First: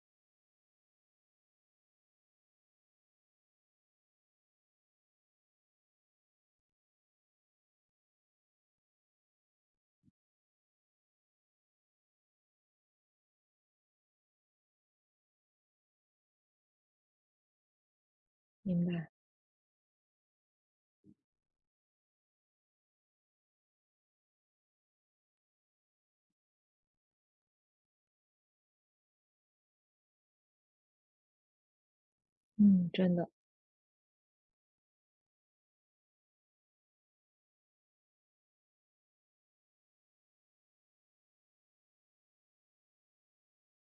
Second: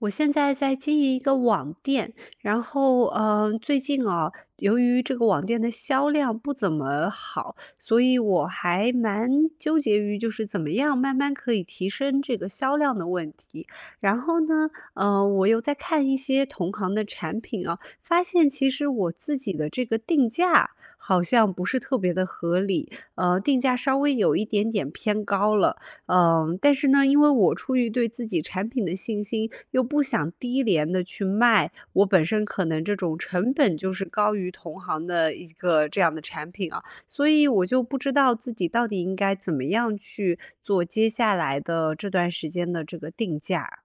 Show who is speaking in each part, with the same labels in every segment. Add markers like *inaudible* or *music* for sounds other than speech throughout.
Speaker 1: 我现在在经营一个网店，然后，最近啊，由于这个网店的销量不怎么好，所以我还蛮纠结于就是怎么样慢慢可以提升这个销量的问题。然后呢，我又在看一些同行的产品啊，发现其
Speaker 2: 明
Speaker 1: 实
Speaker 2: 白。
Speaker 1: 我自己的这个定价好像不是特别的合理，定价稍微有一点点偏高了。但是呢，因为我出于对自己产品的信心，又不想低廉的去卖，我本身可能
Speaker 2: 嗯，
Speaker 1: 这
Speaker 2: 真
Speaker 1: 种
Speaker 2: 的，
Speaker 1: 成本就是高于同行的一个这样的产品啊，所以我就不知道自己到底应该怎么样去做接下来的这段时间的这个定价。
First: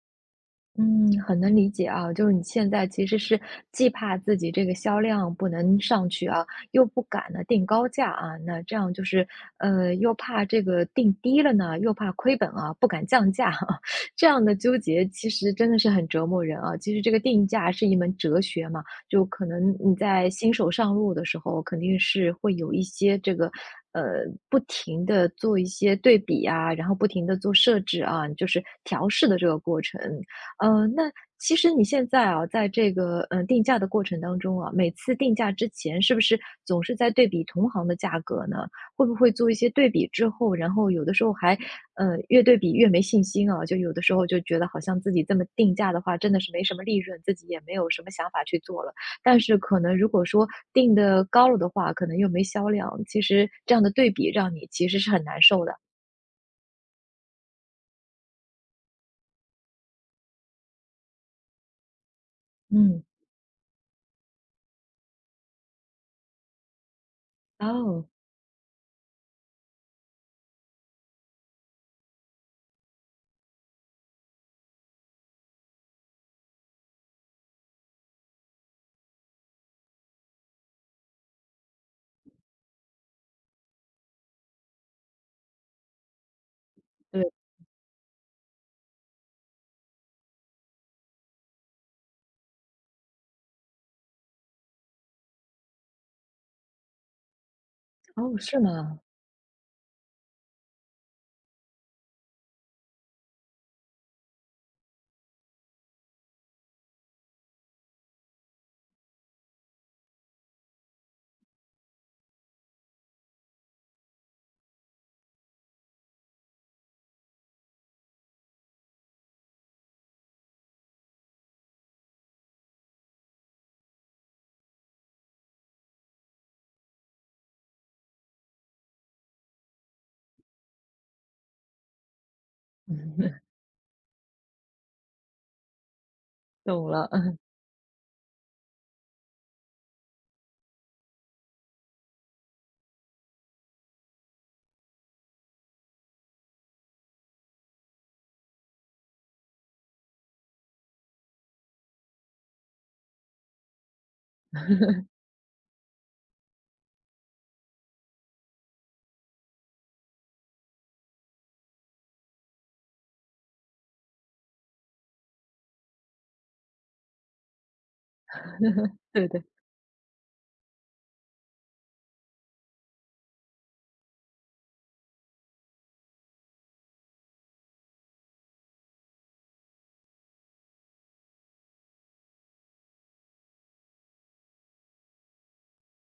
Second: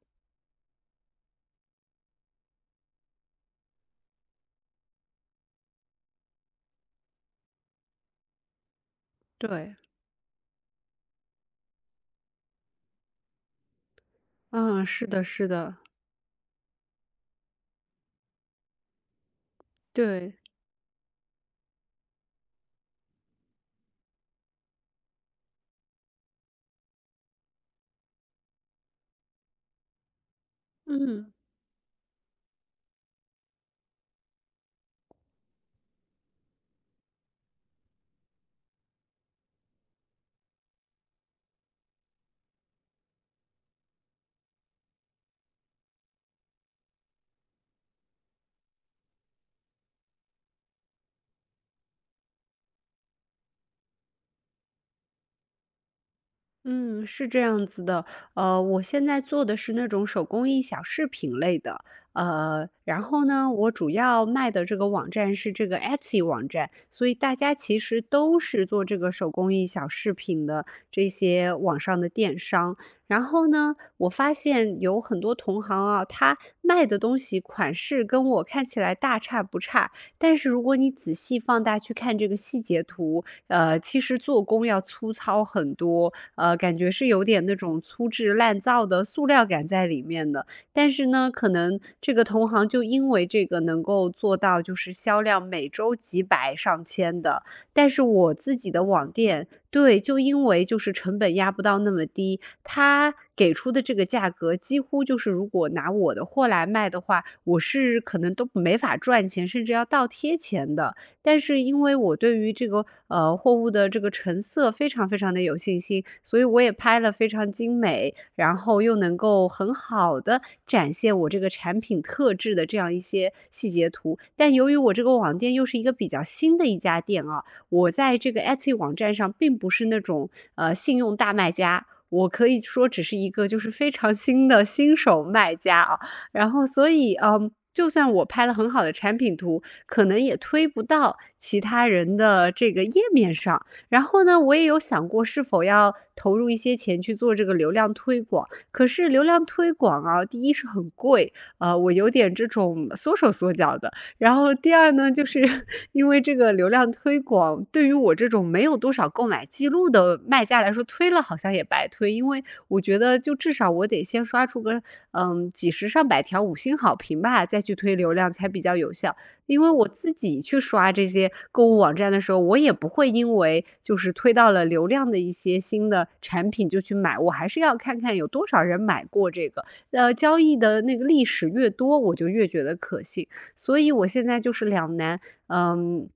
Speaker 2: 嗯，很能理解啊。就是你现在其实是既怕自己这个销量不能上去啊，又不敢呢定高价啊，那这样就是
Speaker 1: 对，
Speaker 2: 又怕这个定低了呢，又怕亏本啊，不敢降价啊，*laughs* 这样的纠
Speaker 1: 嗯，是
Speaker 2: 结
Speaker 1: 的，
Speaker 2: 其
Speaker 1: 是
Speaker 2: 实真
Speaker 1: 的，
Speaker 2: 的是很折磨人啊。其实这个定价是一门哲学嘛，就可能你在
Speaker 1: 对，
Speaker 2: 新手上路的时候，肯定是会有一些这个。呃，不停的做一些对比啊，然后不停的做设置啊，就是调试的这个过程。那
Speaker 1: 嗯。
Speaker 2: 其实你现在啊，在这个定价的过程当中啊，每次定价之前，是不是总是在对比同行的价格呢？会不会做一些对比之后，然后有的时候还，越对比越没信心啊？就有的时候就觉得好像自己这么定价的话，真的是没什么利润，自己也没有什么想法去做了。但是可能如果说定的高了的话，可能又没销量，其实这样的对比让你其实是很难受的。
Speaker 1: 嗯，是这样子的，我现在做的是那种手工艺小饰品类的，然
Speaker 2: 嗯。
Speaker 1: 后呢，我主要卖的这个网站是这个 Etsy 网站，所以大家其实
Speaker 2: 哦。
Speaker 1: 都是做这个手工艺小饰品的这些网上的电商。然后呢，我发现有很多同行啊，他卖的东西款式跟我看起来大差不差，但是如果你仔细放大去看这个细节图，其实做工要粗糙很多。感觉是有
Speaker 2: 对。
Speaker 1: 点那种粗制滥造的塑料感在里面的。但是呢，可能这个同行就因为这个能够做到就是销量每周几百上千的，但是我
Speaker 2: 哦，
Speaker 1: 自
Speaker 2: 是
Speaker 1: 己的
Speaker 2: 吗？
Speaker 1: 网店，对，就因为就是成本压不到那么低，他给出的这个价格几乎就是如果拿我的货来卖的话，我是可能都没法赚钱，甚至要倒贴钱的。但是因为我对于这个货物的这个成色非常非常的有信心，所以我也拍了非常精美，然后又能够很好的展现我这个产品特质的这样一些细节图。但由于我这个网店又是一个比较新的一家店啊，我在这个 Etsy 网站上并不是那种信用大卖家。我可以说只是一个
Speaker 2: *laughs*
Speaker 1: 就是非常新的新手卖家啊，然后所
Speaker 2: 懂了。
Speaker 1: 以就算我拍了很好的产品图，可能也推不到其他人的这个页面上。然后呢，我也有想过是否要投入一些钱去做这个流量推广，可是流量推广啊，第一是很贵，我有点这种缩手缩脚的。然后第二呢，就是 *laughs* 因为这个流量推广对于我这种没有多少购买记录的卖家来说，推了好像也白推，因为我觉得就至少我得先刷出个几十上百条5星好评吧，再去推流量才比较有效。
Speaker 2: 对对。
Speaker 1: 因为我自己去刷这些购物网站的时候，我也不会因为就是推到了流量的一些新的产品就去买，我还是要看看有多少人买过这个。交易的那个历史越多，我就越觉得可信。所以我现在就是两难，嗯，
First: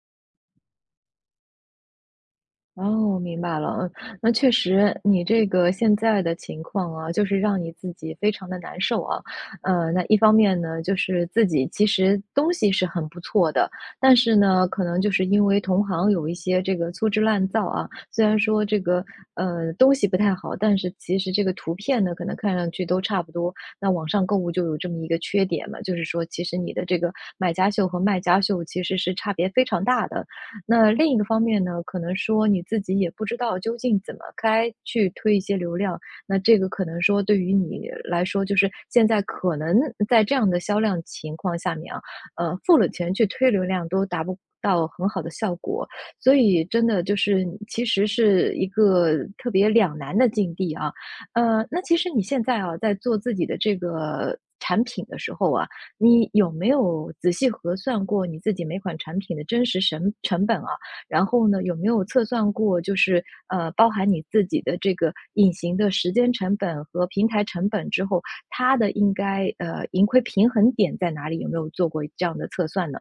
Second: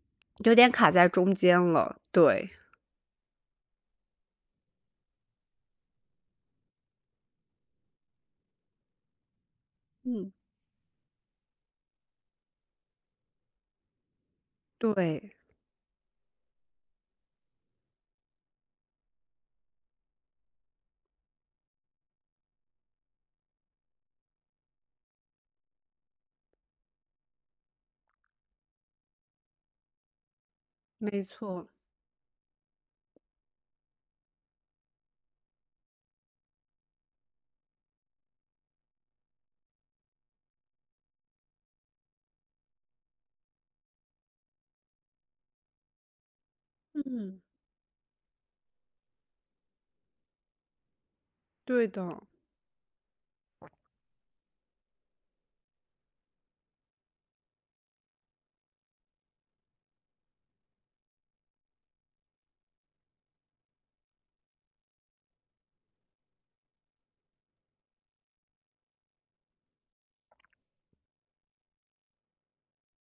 Speaker 1: 有点卡在中间了。对，
Speaker 2: 哦，明白了。嗯，那确实你这个现在的情况啊，就是让你自己非常的难受啊。那一
Speaker 1: 嗯，
Speaker 2: 方面呢，就是自己其实东西是很不错的，但是呢，可能就是
Speaker 1: 对，
Speaker 2: 因为同行有一些这个粗制滥造啊，虽然说这个，东西不太好，但是其实这个图片呢，可能看上去都差不多。那网上购物就有这么一个缺点嘛，就是说其实你的这个买家秀和卖家秀其实是差别非常大的。那另一
Speaker 1: 没
Speaker 2: 个方面
Speaker 1: 错，
Speaker 2: 呢，可能说你自己也不知道究竟怎么该去推一些流量，那这个可能说对于你来说，就是现在可能在这样的销量情况下面啊，付了钱去推流量都达不到很好的效果，所以真的就
Speaker 1: 嗯，
Speaker 2: 是其实是一个特别两难的境地啊。那
Speaker 1: 对
Speaker 2: 其实
Speaker 1: 的。
Speaker 2: 你现在啊，在做自己的这个产品的时候啊，你有没有仔细核算过你自己每款产品的真实成本啊？然后呢，有没有测算过就是包含你自己的这个隐形的时间成本和平台成本之后，它的应该盈亏平衡点在哪里？有没有做过这样的测算呢？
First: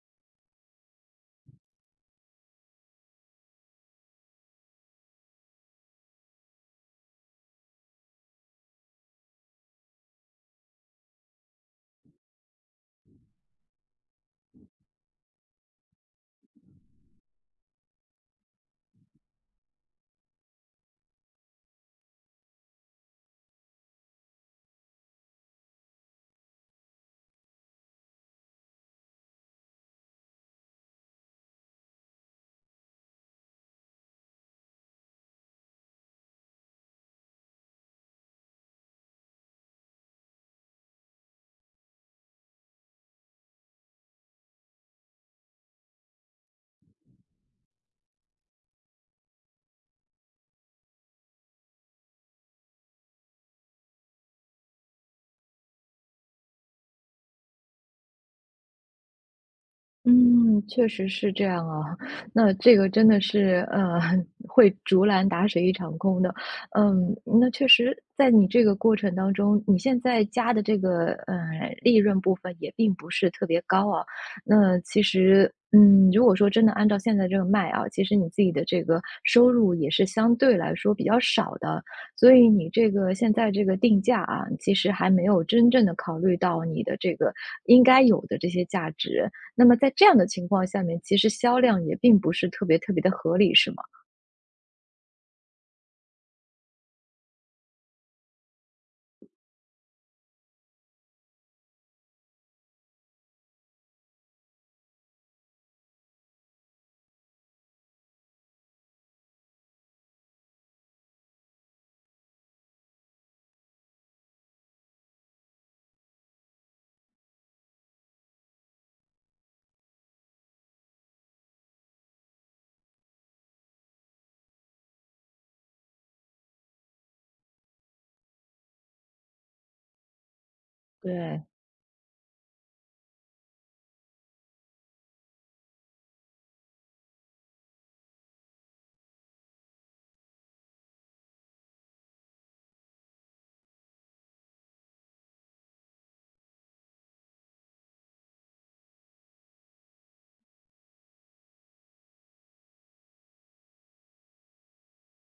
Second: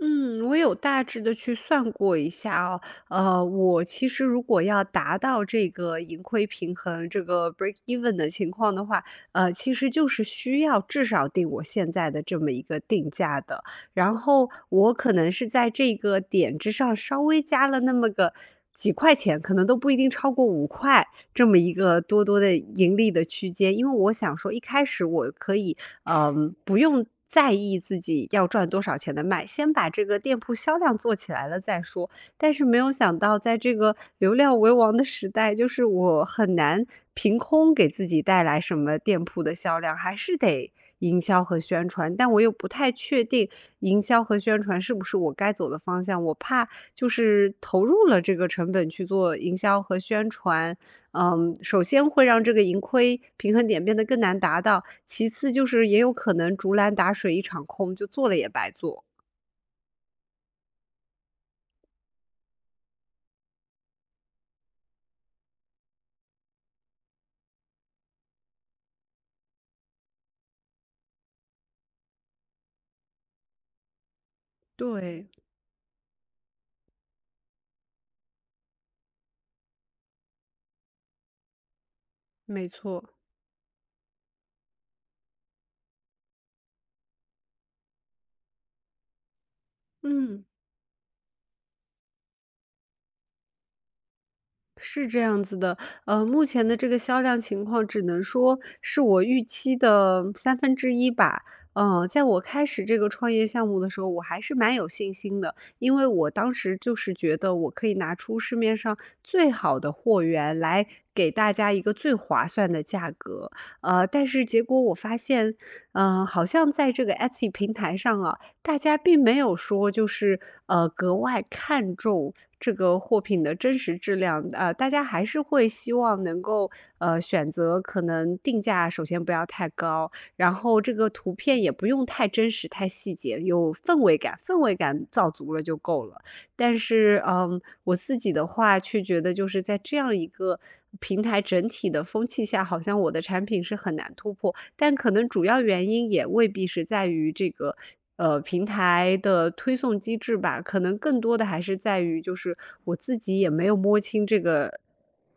Speaker 1: 嗯，我有大致的去算过一下哦。我其实如果要达到这个盈亏平衡，这个 break even 的情况的话，其实就是需要至少定我现在的这么一个定价的。然后我可能是在这个点之上稍微加了那么个几块钱，可能都不一定超过5块。这么一个多多的盈利的区间。因为我想说一开始我可以，不用在意自己要赚多少钱的卖，先把这个店铺销量做起来了再说。但是没有想到，在这个流量为王的时代，就是我很难凭空给自己带来什么店铺的销量，还是得营销和宣传。但我又不太确定营销和宣传是不是我该走的方向，我怕就是投入了这个成本去做营销和宣传，首先会让这个盈亏平衡点变得更难达到，其次就是也有可能竹篮打水一场空，就做了也白做。
Speaker 2: 嗯，确实是这样啊，*laughs* 那这个真的是，*laughs* 会竹篮打水一场空的。嗯，那确实在你这个过程当中，你现在加的这个，利润部分也并不是特别高啊。那其
Speaker 1: 对，
Speaker 2: 实，嗯，如果说真的按照现在这个卖啊，其实你自己的这个收入也是相对来说比较少的，所以
Speaker 1: 没
Speaker 2: 你这
Speaker 1: 错，
Speaker 2: 个现在这个定价啊，其实还没有真正的考虑到你的这个应该有的这些价值。那么在这样的
Speaker 1: 嗯。
Speaker 2: 情况下面，其实销量也并不是特别特别的合理，是吗？
Speaker 1: 是这样子的，目前的这个销量情况只能说是我预期的1/3吧。在我开始这个创业项目的时候，我还是蛮有信心的，因为我当时就是觉得我可以拿出市面上最好的货源来给大家一个最划算的价格。但是结果我发现，好像在这个 Etsy 平台上啊，大家并没有说就是，格外看重这个货品的真实质量，大家还是会希望能够，选择可能定价首先不要太高，然后这个图
Speaker 2: 对。
Speaker 1: 片也不用太真实、太细节，有氛围感，氛围感造足了就够了。但是，我自己的话却觉得就是在这样一个平台整体的风气下，好像我的产品是很难突破。但可能主要原因也未必是在于这个，平台的推送机制吧，可能更多的还是在于就是我自己也没有摸清这个，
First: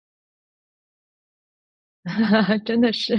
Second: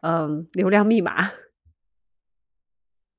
Speaker 1: 流量密码。*laughs*
Speaker 2: *laughs* 真的是，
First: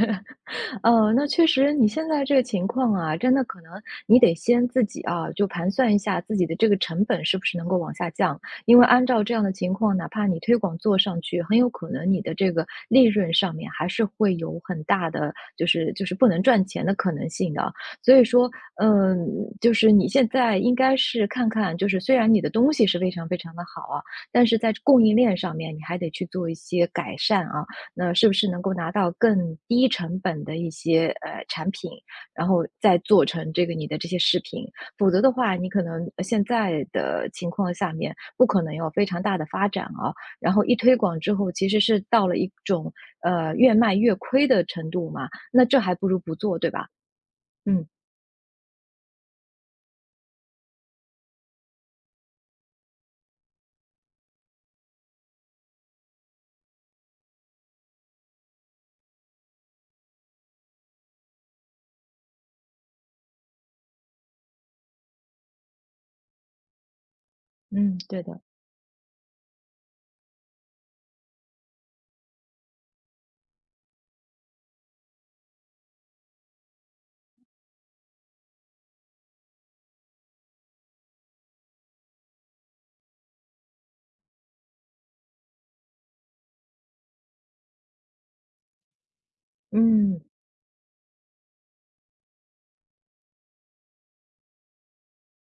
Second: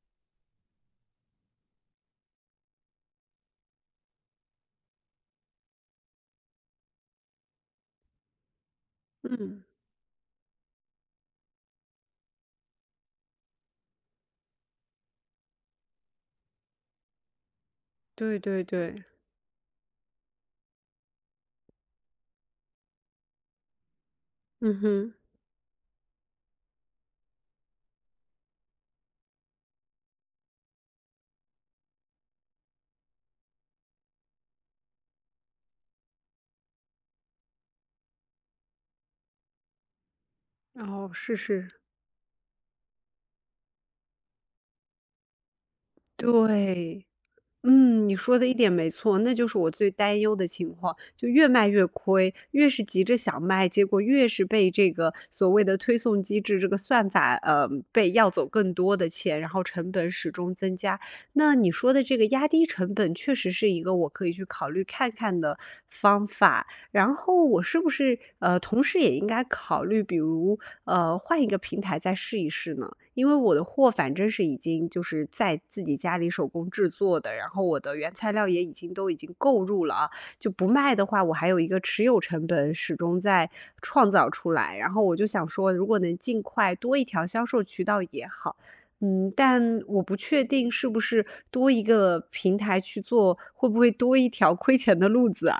Speaker 2: 那确实你现在这个情况啊，真的可能你得先自己啊，就盘算一下自己的这个成本是不是能够往下降，因为按照这样的
Speaker 1: 嗯，
Speaker 2: 情况，哪怕你推广做上去，很有可能你的这个利润上面还是会有很大的，就是不能赚钱的可能性的。所以
Speaker 1: 对
Speaker 2: 说，
Speaker 1: 对对，
Speaker 2: 嗯，就是你现在应该是看看，就是虽然你的东西是非常非常的好啊，但是在
Speaker 1: 嗯
Speaker 2: 供
Speaker 1: 哼，
Speaker 2: 应链上面你还得去做一些改善啊。那是不是能够拿到更低成本的一些产品，然后再做成这个你的这些视频？否则的话，你可能现在的情况下面不可能有非常大的发展啊。然后一
Speaker 1: 然
Speaker 2: 推
Speaker 1: 后
Speaker 2: 广
Speaker 1: 是
Speaker 2: 之后，其
Speaker 1: 是。
Speaker 2: 实是到了一种越卖越亏的程度嘛，那这还不如不做，对吧？
Speaker 1: 对。
Speaker 2: 嗯
Speaker 1: 你说的一点没错，那就是我最担忧的情况，就越卖越亏，越是急着想卖，结果越是被这个所谓的推送机制，这个算法，被要走更多的钱，然后成本始终增加。那你说的这个压低成本，确实是一个我可以去考虑看看的方法。然后我是不
Speaker 2: 嗯，
Speaker 1: 是
Speaker 2: 对的，
Speaker 1: 同时也应该考虑，比如换一个平台再试一试呢？因为我的货反正是已经就是在自己家里手工制作的，然后我的原材料也已经都已经购入了啊，就不卖的话，我还有一个持有成本始终在创造出来。然后我就想说，如果能尽快多一条销售渠道也好。但我不
Speaker 2: 嗯。
Speaker 1: 确定是不是多一个平台去做，会不会多一条亏钱的路子啊？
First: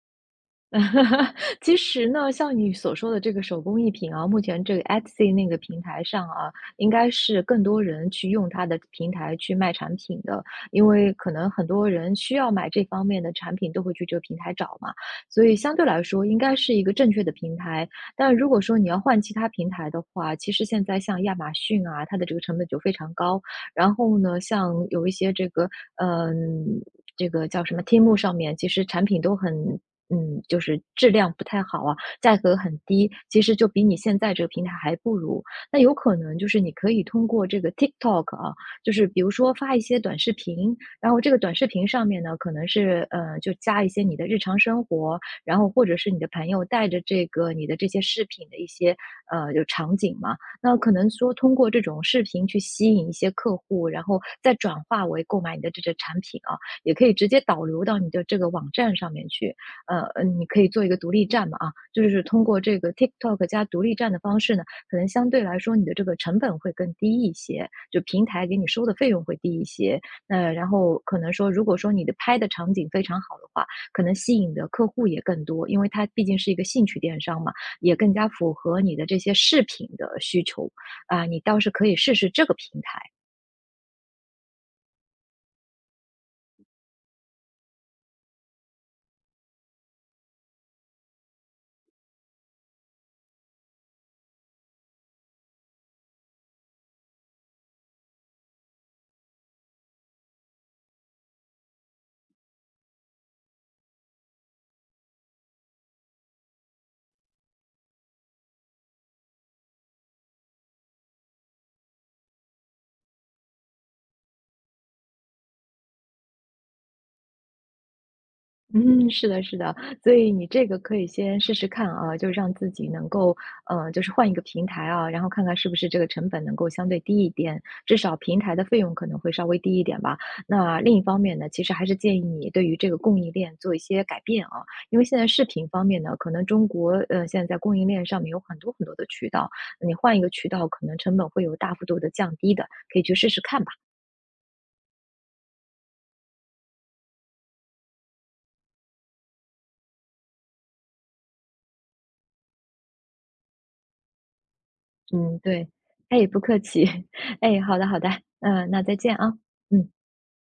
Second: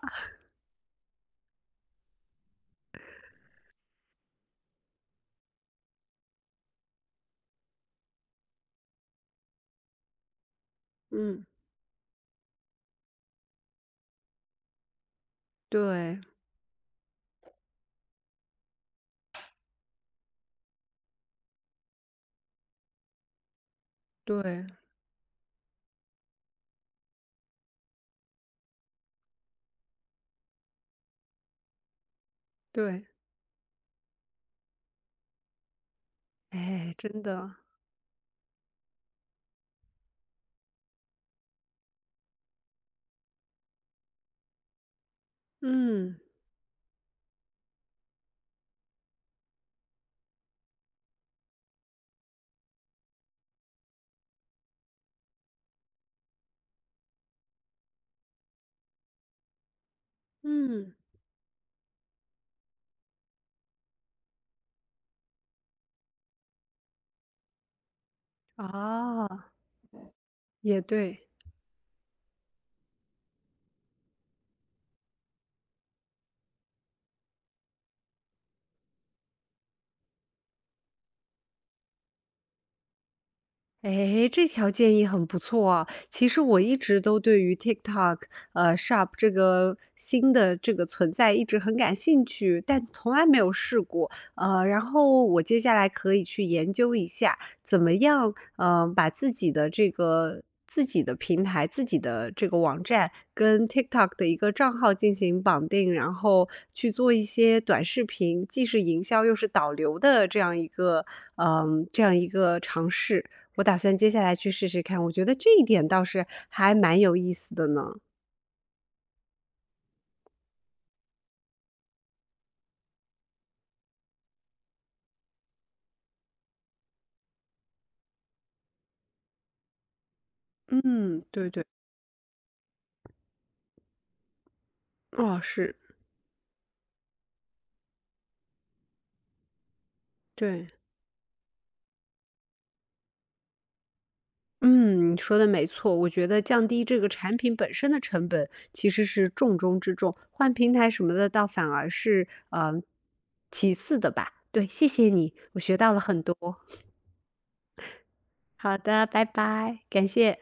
Speaker 2: *laughs* 其实呢，像你所说的这个手工艺品啊，目前这个 Etsy 那个平台上啊，应该是更多人去用它的平台去卖产品的，因为可
Speaker 1: 嗯，
Speaker 2: 能很多人需要买这方面的产品，都会去这个平台找嘛，所以相对来
Speaker 1: 对
Speaker 2: 说应该是一个正确的平台。但如果说你要换其他平台的话，其实现在像亚马逊啊，它的这个成本就非常高，然后呢，
Speaker 1: 对
Speaker 2: 像有一些这个，嗯、这个叫什么 Temu 上面，其实产品都很嗯，就是质量不太好啊，价格很
Speaker 1: 对，
Speaker 2: 低，其实就比你现在这个平台还不如。那有可能就是你可
Speaker 1: 哎，
Speaker 2: 以
Speaker 1: 真
Speaker 2: 通过
Speaker 1: 的，
Speaker 2: 这个 TikTok 啊，就是比如说发一些短视频，然后这个短视频上面呢，可能是就加一些你的日常生活，然后或者是
Speaker 1: 嗯
Speaker 2: 你的朋友带着这个你的这些饰品的一些就场景嘛，那可能说通过这种视频去吸引一些客户，然后再转化为购买你的这个产品啊，也可以直接导流到你的这个网站上面去。你可以做一
Speaker 1: 嗯，
Speaker 2: 个独立站嘛啊，就是通过这个 TikTok 加独立站的方式呢，可能相对来说你的这个成本会更低一些，就平台给你收的费用会
Speaker 1: 啊，
Speaker 2: 低一些。然
Speaker 1: 也
Speaker 2: 后可
Speaker 1: 对。
Speaker 2: 能说，如果说你的拍的场景非常好的话，可能吸引的客户也更多，因为它毕竟是一个兴趣电商嘛，也更加符合你的这些饰品的需求，啊，你倒是可以试试这个平台。
Speaker 1: 诶，这条建议很不错啊。其实我一直都对于 TikTok，Shop 这个新的这个存在一直很感兴趣，但从来没有试过。然后我接下来可以去研究一下，怎么样，把自己的这个自己的平台、自己的这个网站跟 TikTok 的一个账号进行绑定，然后去做一些短视频，既是营销又是导流的这样一个，尝试。我打算接下来去试试看，我觉得这一点倒是还蛮有意思的呢。
Speaker 2: 嗯，是的，是的，所以你这个可以先试试看啊，就是让自己能够，就是换一个平台啊，然后看看是不是这个成本能够相对低一点，至少平台的费用可能会稍微低一点吧。那另一方
Speaker 1: 嗯，
Speaker 2: 面
Speaker 1: 对
Speaker 2: 呢，其
Speaker 1: 对，
Speaker 2: 实还是建议你对于这个供应链做一些改变啊，因为现在
Speaker 1: 哦，
Speaker 2: 视频
Speaker 1: 是，
Speaker 2: 方面呢，可能中国现在在供应链上面有很多很多的渠道，你换一个渠道，
Speaker 1: 对，
Speaker 2: 可能成本会有大幅度的降低的，可以去试试看吧。
Speaker 1: 嗯，你说的没错，我觉得降低这个产品本身的成本其实是重中之重，换平台什么的倒反而是其次的吧。对，谢谢你，
Speaker 2: 嗯，
Speaker 1: 我
Speaker 2: 对。
Speaker 1: 学到了很
Speaker 2: 哎，
Speaker 1: 多。
Speaker 2: 不客气。*laughs* 哎，好的好的，嗯，
Speaker 1: 好
Speaker 2: 那再
Speaker 1: 的，
Speaker 2: 见
Speaker 1: 拜
Speaker 2: 啊，
Speaker 1: 拜，
Speaker 2: 嗯。
Speaker 1: 感谢。